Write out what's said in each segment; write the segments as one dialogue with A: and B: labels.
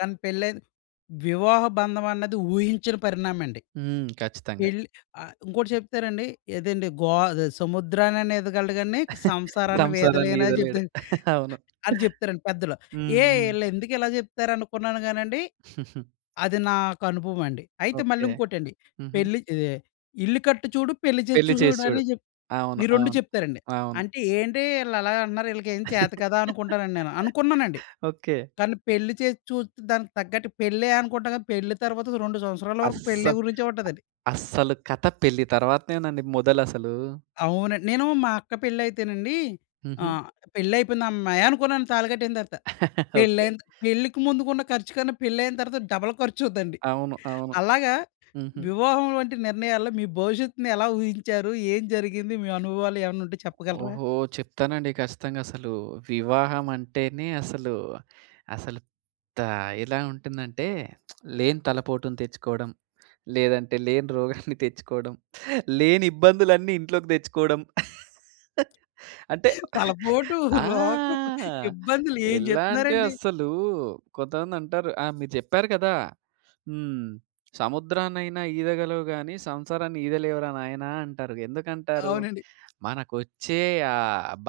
A: తనకి పెళ్ళయింది వివాహ బంధం అన్నది, ఊహించని పరిణామమండి.
B: హ్మ్. ఖచ్చితంగా.
A: పెళ్లి ఆహ్, ఇంకోటి చెప్తానండి, ఏదండీ గో అదే సముద్రాన్నయినా ఈదగలడు గానీ, సంసారాన్ని వీదలేనని చెప్తా
B: సంసారాన్నీదలేడు. అవును.
A: అని చెప్తారండి పెద్దలు.
B: హ్మ్.
A: ఏయ్!
B: హ్మ్.
A: ఈళ్ళెందుకిలా చెప్తారనుకున్నాను గానండి, అది నాకనుభవమండి. అయితే
B: ఓకే.
A: మళ్ళీంకోటండి,
B: హుహు.
A: పెళ్లి ఇదే ఇల్లు కట్టి చూడు, పెళ్లి చేసి
B: పెళ్లి చేసి చూడు.
A: చూసుడని జెప్
B: అవును.
A: ఈ 2
B: అవును.
A: చెప్తారండి.
B: అవును.
A: అంటే, ఏంటి ఈళ్ళలాగ అంటున్నారు, ఈళ్ళకేం చేత కాదా, అనుకుంటానండి నేను. అనుకున్నానండి.
B: ఓకే.
A: కానీ పెళ్లి చేసి చూస్తే దానికి తగ్గట్టు పెళ్ళే అనుకుంటాం గానీ, పెళ్లి తర్వాత 2 సంవత్సరాల వరకు పెళ్ళే
B: అస్సలు,
A: గురించే ఉంటదండి.
B: అస్సలు కథ పెళ్లి తర్వాతనేనండి మొదలసలూ.
A: అవునండి. నేనూ మా అక్క పెళ్లయితేనండీ,
B: హుహు.
A: ఆహ్, పెళ్లయిపోయింది హమ్మయ్య! అనుకున్నాను, తాళి కట్టేసిన తరత.
B: ఓకే.
A: పెళ్ళైన పెళ్ళికి ముందుకున్న ఖర్చు కన్నా, పెళ్ళైయిన తరువాత డబల్ ఖర్చవుద్దండి.
B: అవును. అవును.
A: అలాగా,
B: హుహు.
A: వివాహం వంటి నిర్ణయాల్లో, మీ భవిష్యత్తుని ఎలా ఊహించారు? ఏం జరిగింది? మీ అనుభవాలు ఏమన్నా ఉంటే చెప్పగలరా?
B: ఓహో! చెప్తానండి ఖచ్చితంగా, అసలు వివాహం అంటేనే అసలు, అసలు తా ఎలా ఉంటుందంటే, లేని తలపోటుని తెచ్చుకోడం, లేదంటే లేని రోగాన్ని తెచ్చుకోడం, లేని ఇబ్బందులన్నీ ఇంట్లోకి తెచ్చుకోవడం. అంటే
A: తలపోటు,
B: ఆ!
A: రోగం, ఇబ్బందులు ఏం
B: ఎలా అంటే,
A: జెప్తున్నారండీ!
B: అసలూ కొంతమందంటారు ఆ! మీరు జెప్పారు గదా! హ్మ్. సముద్రాన్నయినా ఈదగలవు గాని, సంసారాన్ని ఈదలేవురా నాయనా అంటారుగా! ఎందుకంటారు?
A: అవునండి.
B: మనకొచ్చే ఆ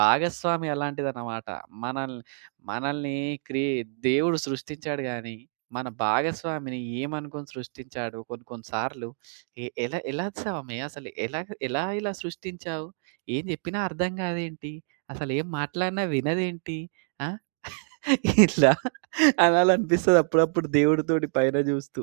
B: భాగస్వామి అలాంటిదనమాట. మనల్ని మనల్ని క్రి దేవుడు సృష్టిచ్చాడు గాని, మన భాగస్వామిని ఏమనుకుని సృష్టిచ్చాడు, కొన్ని కొన్ని సార్లు, ఎ ఎల ఎలా స్వామి అసలు ఎలాగ, ఎలా ఇలా సృష్టించావు? ఏం జెప్పినా అర్థం కాదేంటి? అసలేం మాట్లాడినా వినదేంటి? ఆ! ఇట్లా అనాలనిపిస్తదప్పుడప్పుడు, దేవుడితోటి పైన జూస్తూ.